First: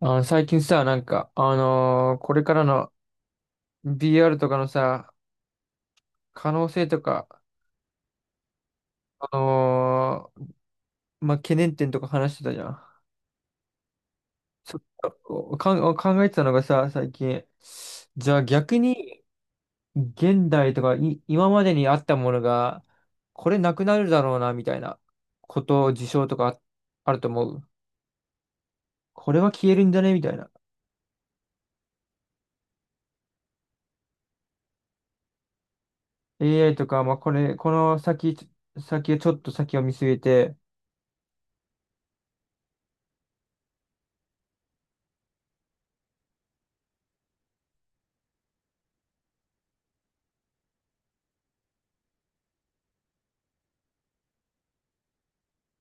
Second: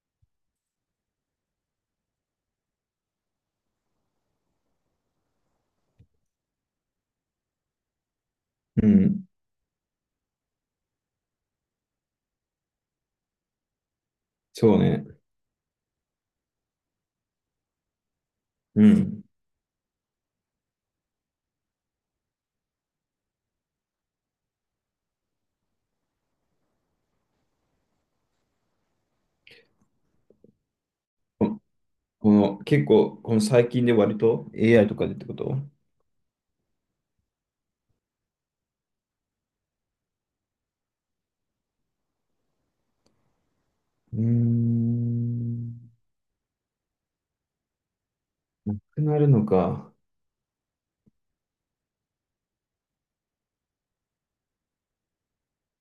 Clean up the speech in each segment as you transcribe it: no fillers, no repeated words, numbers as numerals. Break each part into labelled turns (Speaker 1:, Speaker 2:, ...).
Speaker 1: 最近さ、これからの BR とかのさ、可能性とか、
Speaker 2: うん、
Speaker 1: あのーまあ、懸念点とか話してたじゃん。
Speaker 2: そ
Speaker 1: ちょ
Speaker 2: う
Speaker 1: っ
Speaker 2: ね。
Speaker 1: とこうかん、考えてたのがさ、最近。じゃあ逆
Speaker 2: う
Speaker 1: に、
Speaker 2: ん。
Speaker 1: 現代とかい、今までにあったものが、これなくなるだろうな、みたいなこと、事象とかああると思う。これは消えるんじゃねみたいな。
Speaker 2: ここの、結構、この最近で割と AI とかでってこと。
Speaker 1: AI とか、この先、ちょっと先を見据えて、
Speaker 2: うーん。なくなるのか。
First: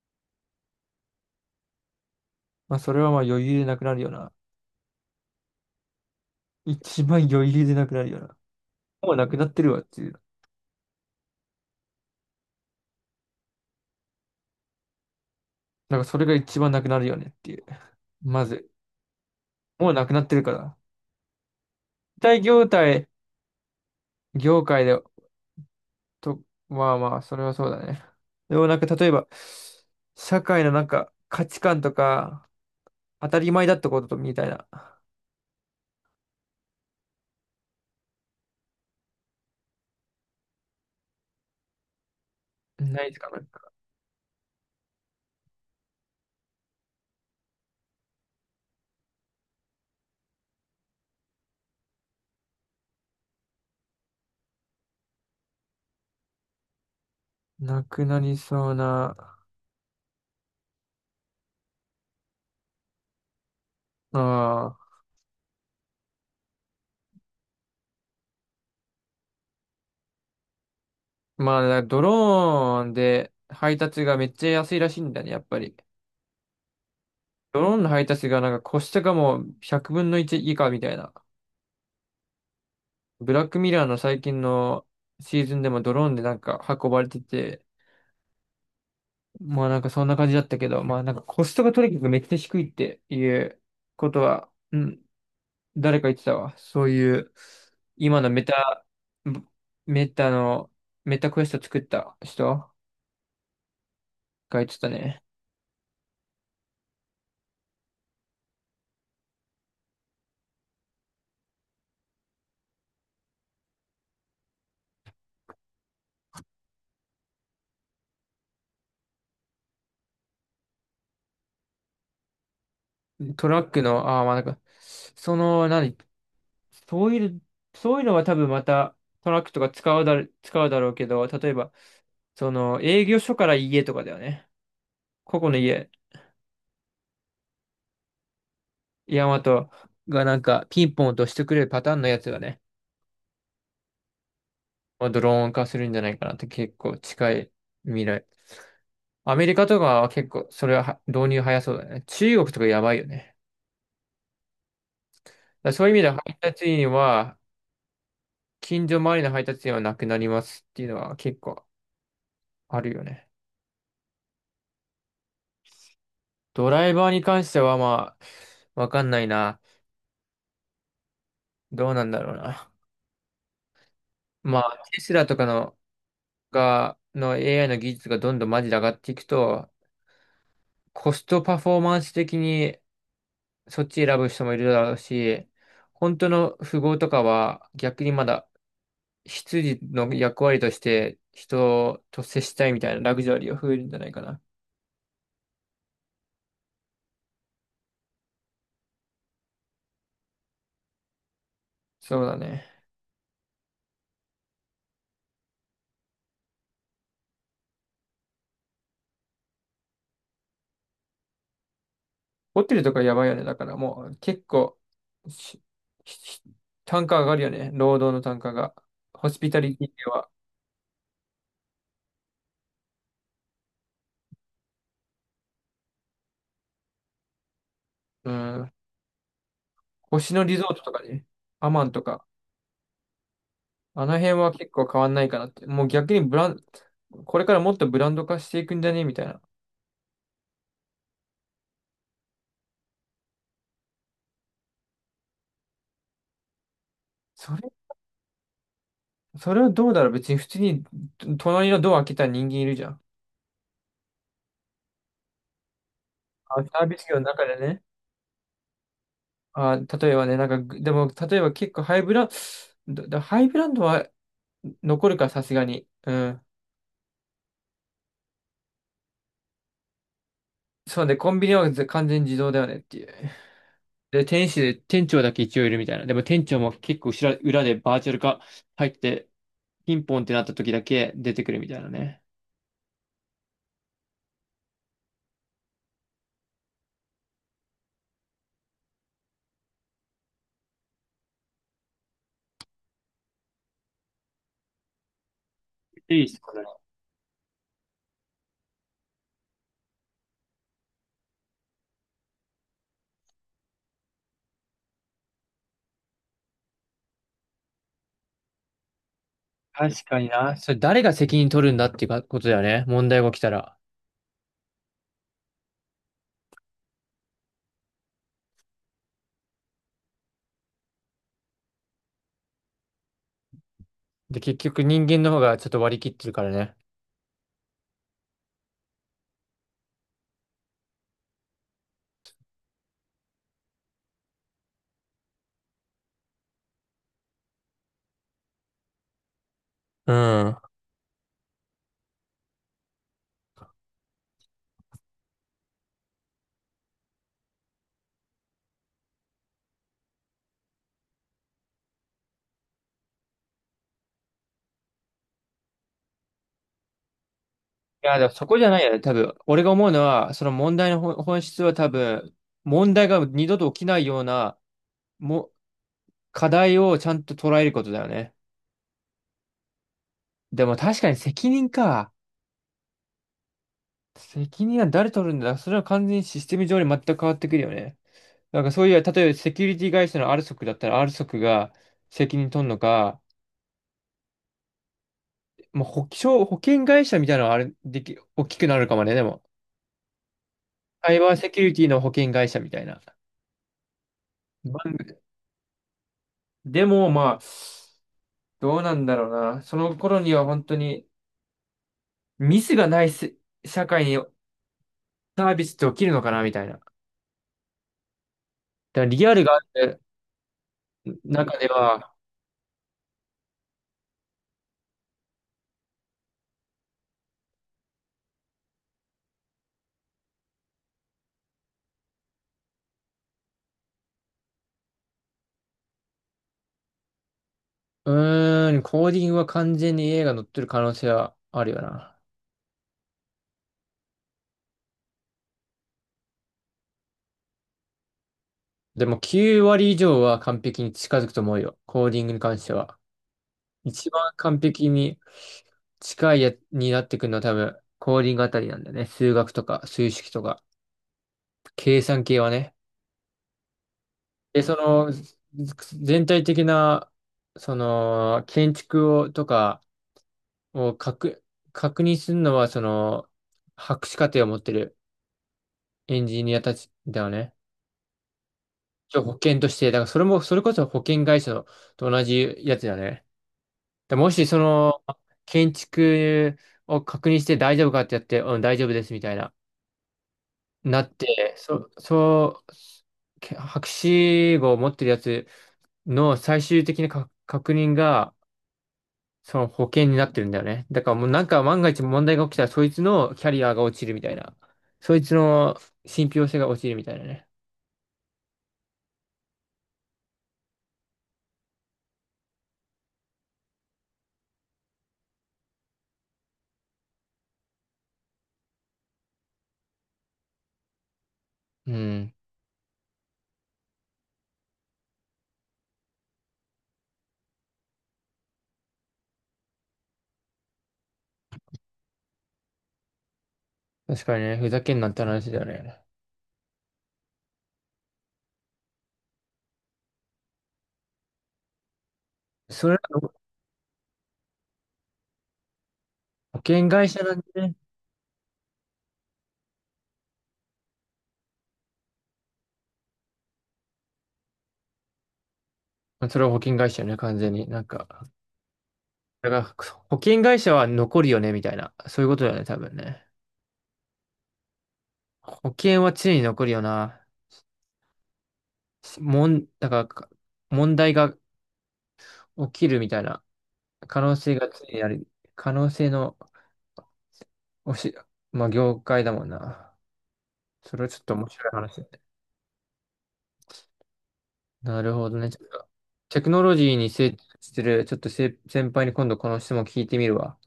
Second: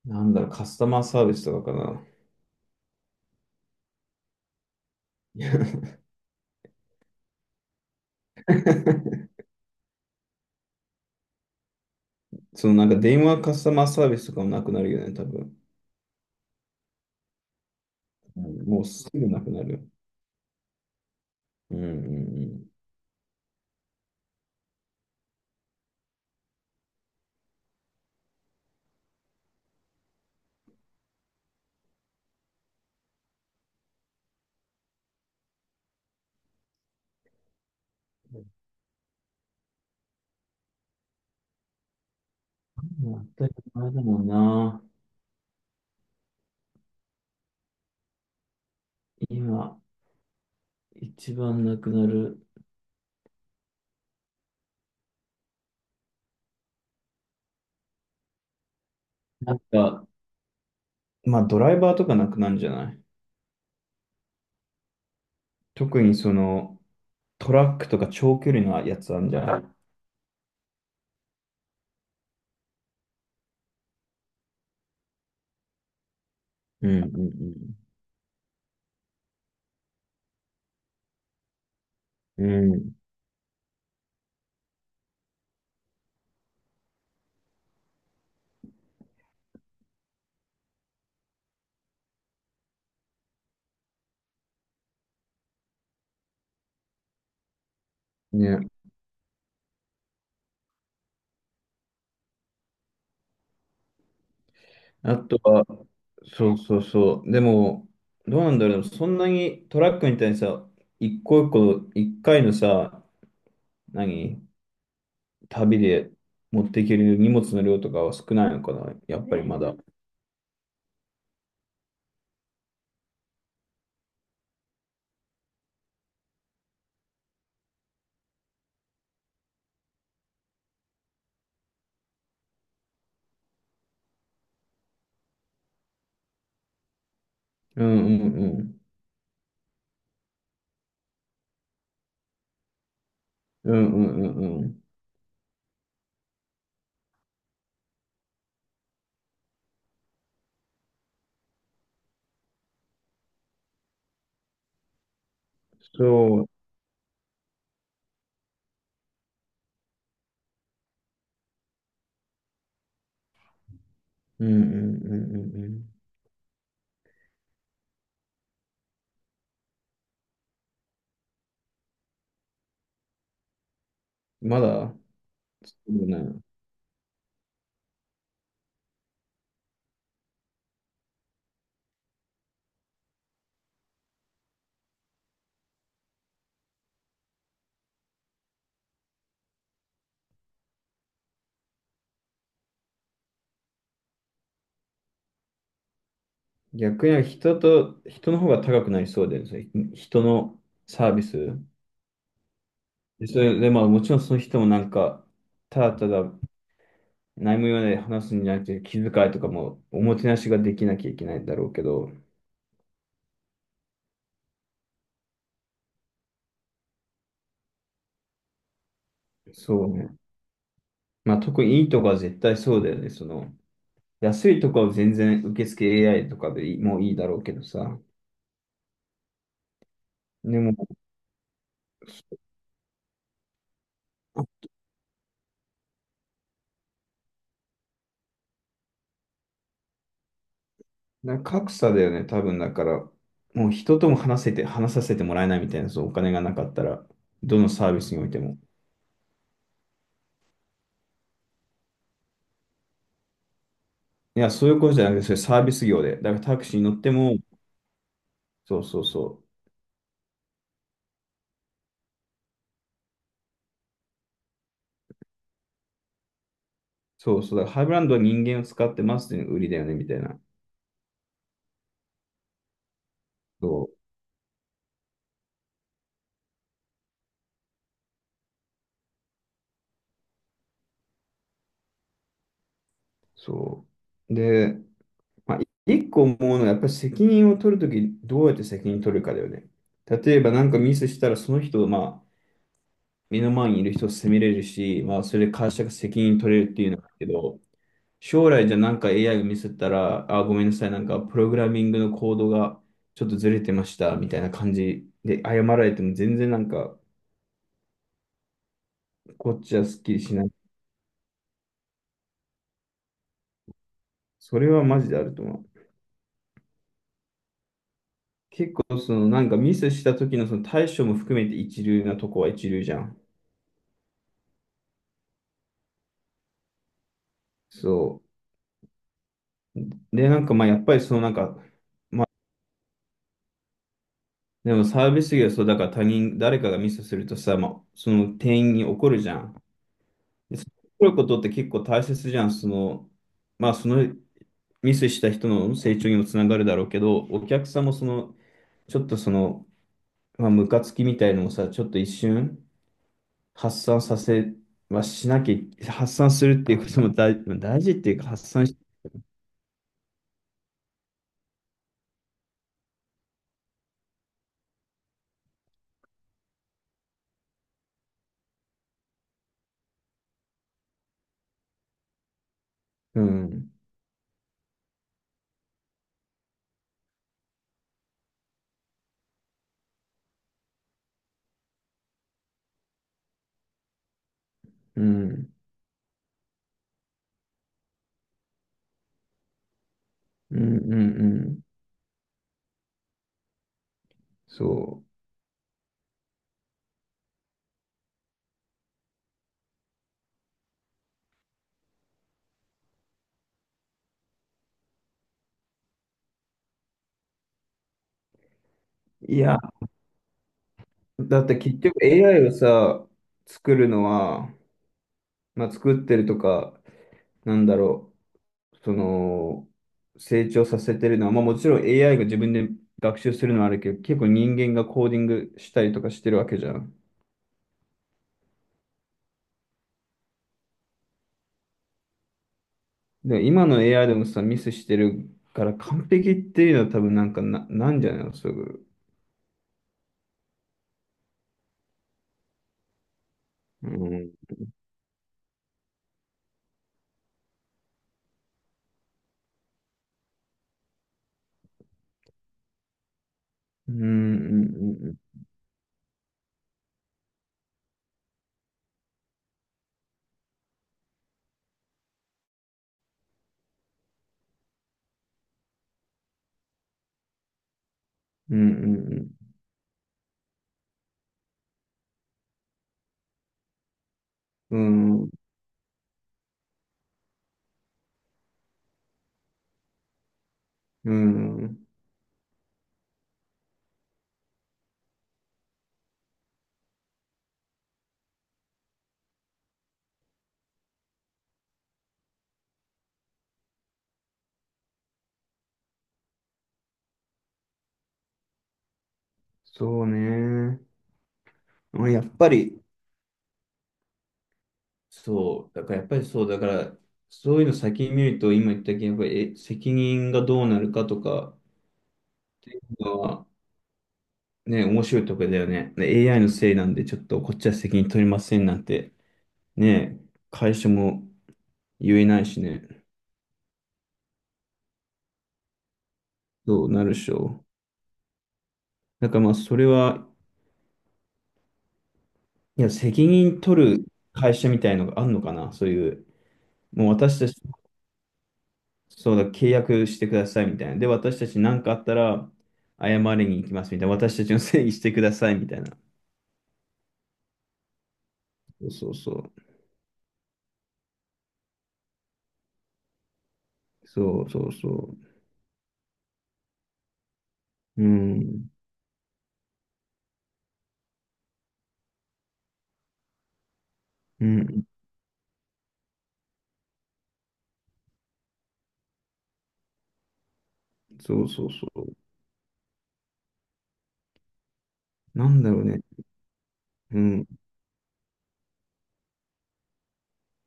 Speaker 2: カスタマーサービスとかかな。
Speaker 1: まあ、それはまあ余裕でなくなるよな。
Speaker 2: いや。
Speaker 1: 一番余裕でなくなるような。もうな くなってるわっていう。
Speaker 2: そのなんか電話カスタマーサービスとかもなくなるよね、多分。
Speaker 1: なんかそれが一番なくなるよねっていう。
Speaker 2: う
Speaker 1: ま
Speaker 2: ん、
Speaker 1: ず、
Speaker 2: もうすぐなくなる。
Speaker 1: もうなくなってるから。
Speaker 2: うんう
Speaker 1: 大
Speaker 2: ん
Speaker 1: 業態、業界で、と、まあまあ、それはそうだね。でもなんか例えば、社会のなんか価値観とか、当たり前だったことみたいな、ないで
Speaker 2: う
Speaker 1: すか
Speaker 2: ん。
Speaker 1: なん
Speaker 2: 当たり
Speaker 1: か、
Speaker 2: 前だもんな。今、一番なくなる。
Speaker 1: なくなりそうな、
Speaker 2: なんか、まあドライバーとかなくなるんじゃない？
Speaker 1: ああ、
Speaker 2: 特にその、トラックとか長距離のやつあるんじゃない？
Speaker 1: まあ、だからドローンで配達がめっちゃ安いらしいんだね、やっぱり。
Speaker 2: うんう
Speaker 1: ドロー
Speaker 2: ん
Speaker 1: ンの配達がなんかコストがもう100分の1以下みたいな。
Speaker 2: うん。
Speaker 1: ブラックミラーの最近のシーズンでもドローンでなんか運ばれてて、まあなんかそんな感じだったけど、まあなんかコストがとにかくめっちゃ低いっていうことは、うん、誰か言ってたわ。そういう、今の
Speaker 2: うん。
Speaker 1: メ
Speaker 2: ね。
Speaker 1: タ、メタの、メタクエスト作った人が言ってた
Speaker 2: あ
Speaker 1: ね。
Speaker 2: とは、そうそうそう。でも、どうなんだろう。そんなにトラックみたいにさ、一個一個、一回のさ、何、旅で持っていける荷物の量とかは少ないのかな。やっぱりまだ。
Speaker 1: トラックの、ああまあなんか、その、何、そういう、そういうのは多分またトラックとか使うだろ、使うだろうけど、例えば、その営業所から家とかだよね。ここの家、
Speaker 2: うんうんうん。
Speaker 1: ヤマトがなんかピンポン落としてくれるパターンのやつがね、
Speaker 2: うんうんうんうん。
Speaker 1: まあ、ドローン化するんじゃないかなって結構近い未来。アメリカとかは結構それは導入早そうだね。中国とかやばいよね。だからそういう意味では配
Speaker 2: そう。
Speaker 1: 達員は、近所周りの配達員はなくなりますっていうのは結構あるよね。
Speaker 2: うんうんうんうんう
Speaker 1: ドライバーに関してはまあ、わかんないな。どうなんだろうな。
Speaker 2: ん。
Speaker 1: ま
Speaker 2: ま
Speaker 1: あ、
Speaker 2: だ、
Speaker 1: テスラとか
Speaker 2: そ
Speaker 1: の、
Speaker 2: うね。
Speaker 1: が、の AI の技術がどんどんマジで上がっていくと、コストパフォーマンス的にそっち選ぶ人もいるだろうし、本当の富豪とかは逆にまだ執事の役割として人と接したいみたいなラグジュアリーが増えるんじゃないかな。
Speaker 2: 逆に人と、人の方が高くなりそうで、それ人のサービス。
Speaker 1: そうだね。
Speaker 2: でそれで、まあもちろんその人もなんか、ただただ何も言わないで話すんじゃなくて、気遣いとかもおもてなしができなきゃいけないんだろうけど、
Speaker 1: ホテルとかやばいよね。だからもう結構し、し単価上がるよね。労働の単価が。ホスピタリテ
Speaker 2: そう
Speaker 1: ィ
Speaker 2: ね。
Speaker 1: は。
Speaker 2: まあ特にいいとこは絶対そうだよね。その、安いとこは全然受付 AI とかでいい、もういいだろうけどさ。
Speaker 1: うん。星野リ
Speaker 2: で
Speaker 1: ゾート
Speaker 2: も、
Speaker 1: とかね。アマンとか。あの辺は結構変わんないかなって。もう逆にブラン、これからもっとブランド化していくんじゃねみたいな。
Speaker 2: な格差だよね、多分だから、もう人とも話せて、話させてもらえないみたいな、そう、お金がなかったら、
Speaker 1: そ
Speaker 2: どの
Speaker 1: れ、
Speaker 2: サービスにおいても。
Speaker 1: それはどうだろう別に普通にと隣のドア開けた人間いるじゃん。
Speaker 2: いや、そういうことじゃなくて、それサービス業で。だからタ
Speaker 1: あ、
Speaker 2: クシー
Speaker 1: サ
Speaker 2: に
Speaker 1: ー
Speaker 2: 乗
Speaker 1: ビ
Speaker 2: っ
Speaker 1: ス
Speaker 2: て
Speaker 1: 業の
Speaker 2: も、
Speaker 1: 中でね。
Speaker 2: そうそうそう。
Speaker 1: あ、例えばね、なんかぐ、でも、例えば結構ハイブランドは残るか、さすがに。うん。
Speaker 2: そうそう。だからハイブランドは人間を使ってますっていうのが売りだよね、みたいな。
Speaker 1: そうね、コンビニはず完全自動だよねっていう。
Speaker 2: そう。
Speaker 1: で、店主で、店長だけ一応いるみたいな。でも店長も結構後ろ、裏でバーチャル化入って、ピンポンってなった時だけ出てくるみたいなね。
Speaker 2: そう。で、まあ、一個思うのは、やっぱり責任を取るとき、どうやって責任取るかだよね。例えばなんかミスしたら、その人を、まあ、目の前にいる人を責めれるし、まあ、それで会社が
Speaker 1: い
Speaker 2: 責
Speaker 1: いっす
Speaker 2: 任取れるっ
Speaker 1: ね。
Speaker 2: ていうのがあるけど、将来じゃなんか AI がミスったら、あ、ごめんなさい、なんかプログラミングのコードがちょっとずれてました、みたいな感じで謝られても全然なんか、こっちはス
Speaker 1: 確
Speaker 2: ッキ
Speaker 1: か
Speaker 2: リ
Speaker 1: に
Speaker 2: しない。
Speaker 1: な。それ誰が責任取るんだっていうかことだよね。問題が起きたら。
Speaker 2: それはマジであると思う。結構そのなんかミスした時のその対処も含めて一流なとこは一流じゃん。
Speaker 1: で、結局人間の方がちょっと割り切ってるからね。
Speaker 2: そう。で、なんかまあやっぱりそのなんか、でもサービス業はそうだから他人、誰かがミスするとさ、まあ、その店員に怒るじゃん。
Speaker 1: うん。
Speaker 2: で、怒ることって結構大切じゃん。その、まあそのミスした人の成長にもつながるだろうけど、お客さんもその、ちょっとその、まあ、ムカつきみたいのもさ、ちょっと一瞬発散させはしなきゃ、発散するっていうことも大、まあ大事っ
Speaker 1: い
Speaker 2: ていう
Speaker 1: や、で
Speaker 2: か、
Speaker 1: もそ
Speaker 2: 発
Speaker 1: こじ
Speaker 2: 散
Speaker 1: ゃ
Speaker 2: し、
Speaker 1: ないよね。多分、俺が思うのは、その問題の本質は多分、問題が二度と起きないような、も、課題をちゃんと捉えることだよね。でも確かに責任か。
Speaker 2: うん、
Speaker 1: 責任は誰取るんだそれは完全にシステム上に全く変わってくるよね。なんかそういう、例えばセキュリティ会社の r s o クだったら r s o クが責任取るのか、
Speaker 2: うん、
Speaker 1: まあ、保険会社みたいなのはあれ、でき、大きくなるかもね、でも。
Speaker 2: うん、うん、
Speaker 1: サイ
Speaker 2: う
Speaker 1: バーセ
Speaker 2: ん、
Speaker 1: キュリティの保険会社みたいな。
Speaker 2: そ
Speaker 1: までも、まあ、どうなんだろうな。その頃には本当にミスがないせ社会にサービスって起きるのかなみたいな。だからリア
Speaker 2: う。い
Speaker 1: ルが
Speaker 2: や、
Speaker 1: ある
Speaker 2: だっ
Speaker 1: 中
Speaker 2: て
Speaker 1: で
Speaker 2: 結局
Speaker 1: は、
Speaker 2: AI をさ、作るのは、まあ、作ってるとか、なんだろう。その、成長させてるのは、まあもちろん AI が自分で学習するのはあるけど、結構人間がコーディングしたりとかしてるわけじゃん。
Speaker 1: うーん、コーディングは完全に A が乗ってる可能性はあるよな。
Speaker 2: で、今の AI でもさ、ミスしてるから完璧っていうのは多分なんかな、なんじゃないの、すぐ。
Speaker 1: でも9割以上は完璧に近づくと思うよ。コーディングに関しては。
Speaker 2: う
Speaker 1: 一
Speaker 2: ん。
Speaker 1: 番完璧に近いやになってくるのは多分、コーディングあたりなんだよね。数学とか、数式とか、計算系はね。
Speaker 2: うん、
Speaker 1: で、そ
Speaker 2: う
Speaker 1: の、
Speaker 2: ん、
Speaker 1: 全体的な、その、建築を、とかを確、確認するのは、その、博士課程を持ってるエンジニアたちだよね。
Speaker 2: うん、う
Speaker 1: 一応
Speaker 2: ん、
Speaker 1: 保険として、だからそれも、それこそ保険会社のと同じやつだよね。でもし、そ
Speaker 2: う
Speaker 1: の、
Speaker 2: ん、
Speaker 1: 建築を確認して大丈夫かってやって、うん、大丈夫ですみたいな。な
Speaker 2: う
Speaker 1: って、
Speaker 2: ん、うん、
Speaker 1: そ、そう、け博士号を持ってるやつの最終的な確認が、その保険になってるんだよね。だからもうなんか万が一問題が起きたら、そいつのキャリアが落ちるみたいな。そいつの信憑性が落ちるみたいなね。
Speaker 2: そうね。まあやっぱり、そう、だからやっぱりそう、だから、そういうの先に見ると、今言ったけど、やっぱりえ責任がどうなるかとか、
Speaker 1: うん。
Speaker 2: ね、面白いとこだよね。ね AI のせいなんで、ちょっとこっちは責任取りませんなんて、ね、会社も言えないしね、
Speaker 1: 確かにね、ふざけんなって話だよね。
Speaker 2: どうなるでしょう。だからまあ、それは、い
Speaker 1: そ
Speaker 2: や、
Speaker 1: れ
Speaker 2: 責
Speaker 1: は
Speaker 2: 任取る会社みたいのがあるのかな、そういう、
Speaker 1: 保険
Speaker 2: も
Speaker 1: 会
Speaker 2: う
Speaker 1: 社な
Speaker 2: 私
Speaker 1: ん
Speaker 2: たち、
Speaker 1: でね。
Speaker 2: そうだ、契約してくださいみたいな。で、私たち何かあったら、謝りに行きますみたいな。私たちのせいにしてくださいみたいな。
Speaker 1: それは保険会社よね、完全に。なんか、
Speaker 2: そうそうそう。
Speaker 1: だから保険会社は残るよね、みたいな。そういうことだよね、多分ね。
Speaker 2: そうそうそ
Speaker 1: 保険は常に残るよな。
Speaker 2: う。うん。
Speaker 1: もん、だからか、問題が起きるみたいな可能
Speaker 2: う
Speaker 1: 性が
Speaker 2: ん。
Speaker 1: 常にある。可能性のおし、まあ、業界だもんな。それはちょっと
Speaker 2: そ
Speaker 1: 面
Speaker 2: うそ
Speaker 1: 白
Speaker 2: う
Speaker 1: い
Speaker 2: そ
Speaker 1: 話だ
Speaker 2: う。
Speaker 1: ね。なるほど
Speaker 2: な
Speaker 1: ね。ち
Speaker 2: ん
Speaker 1: ょっ
Speaker 2: だろう
Speaker 1: と、
Speaker 2: ね。
Speaker 1: テクノロジーに
Speaker 2: う
Speaker 1: 精通
Speaker 2: ん。
Speaker 1: してる、ちょっと先輩に今度この質問聞いてみるわ。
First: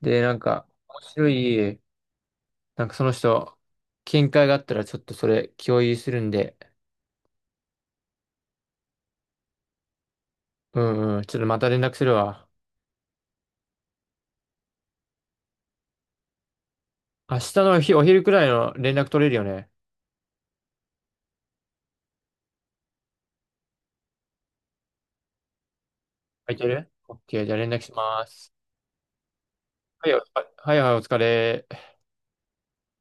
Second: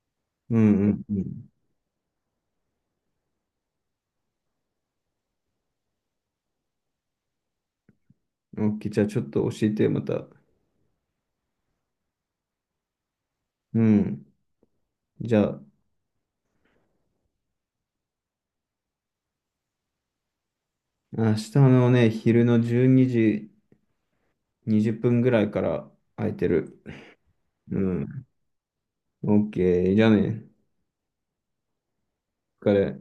Speaker 1: で、なん
Speaker 2: う
Speaker 1: か、面
Speaker 2: んうんう
Speaker 1: 白
Speaker 2: ん。
Speaker 1: い、なんかその人、見解があったらちょっとそれ共有するんで、
Speaker 2: OK、じゃあちょっと教えて、また。
Speaker 1: うんうん、ちょっとまた連絡するわ。
Speaker 2: うん。じゃあ、
Speaker 1: 明日のお昼くらいの連絡取れるよね。
Speaker 2: 明日のね、昼の12時20分ぐらいから空いて
Speaker 1: 空いて
Speaker 2: る。
Speaker 1: る？ OK、じゃあ連
Speaker 2: う
Speaker 1: 絡しま
Speaker 2: ん。
Speaker 1: す。
Speaker 2: OK、じゃ
Speaker 1: は
Speaker 2: あ
Speaker 1: い、あ
Speaker 2: ね、
Speaker 1: はいはい、お疲れ。
Speaker 2: お疲れ。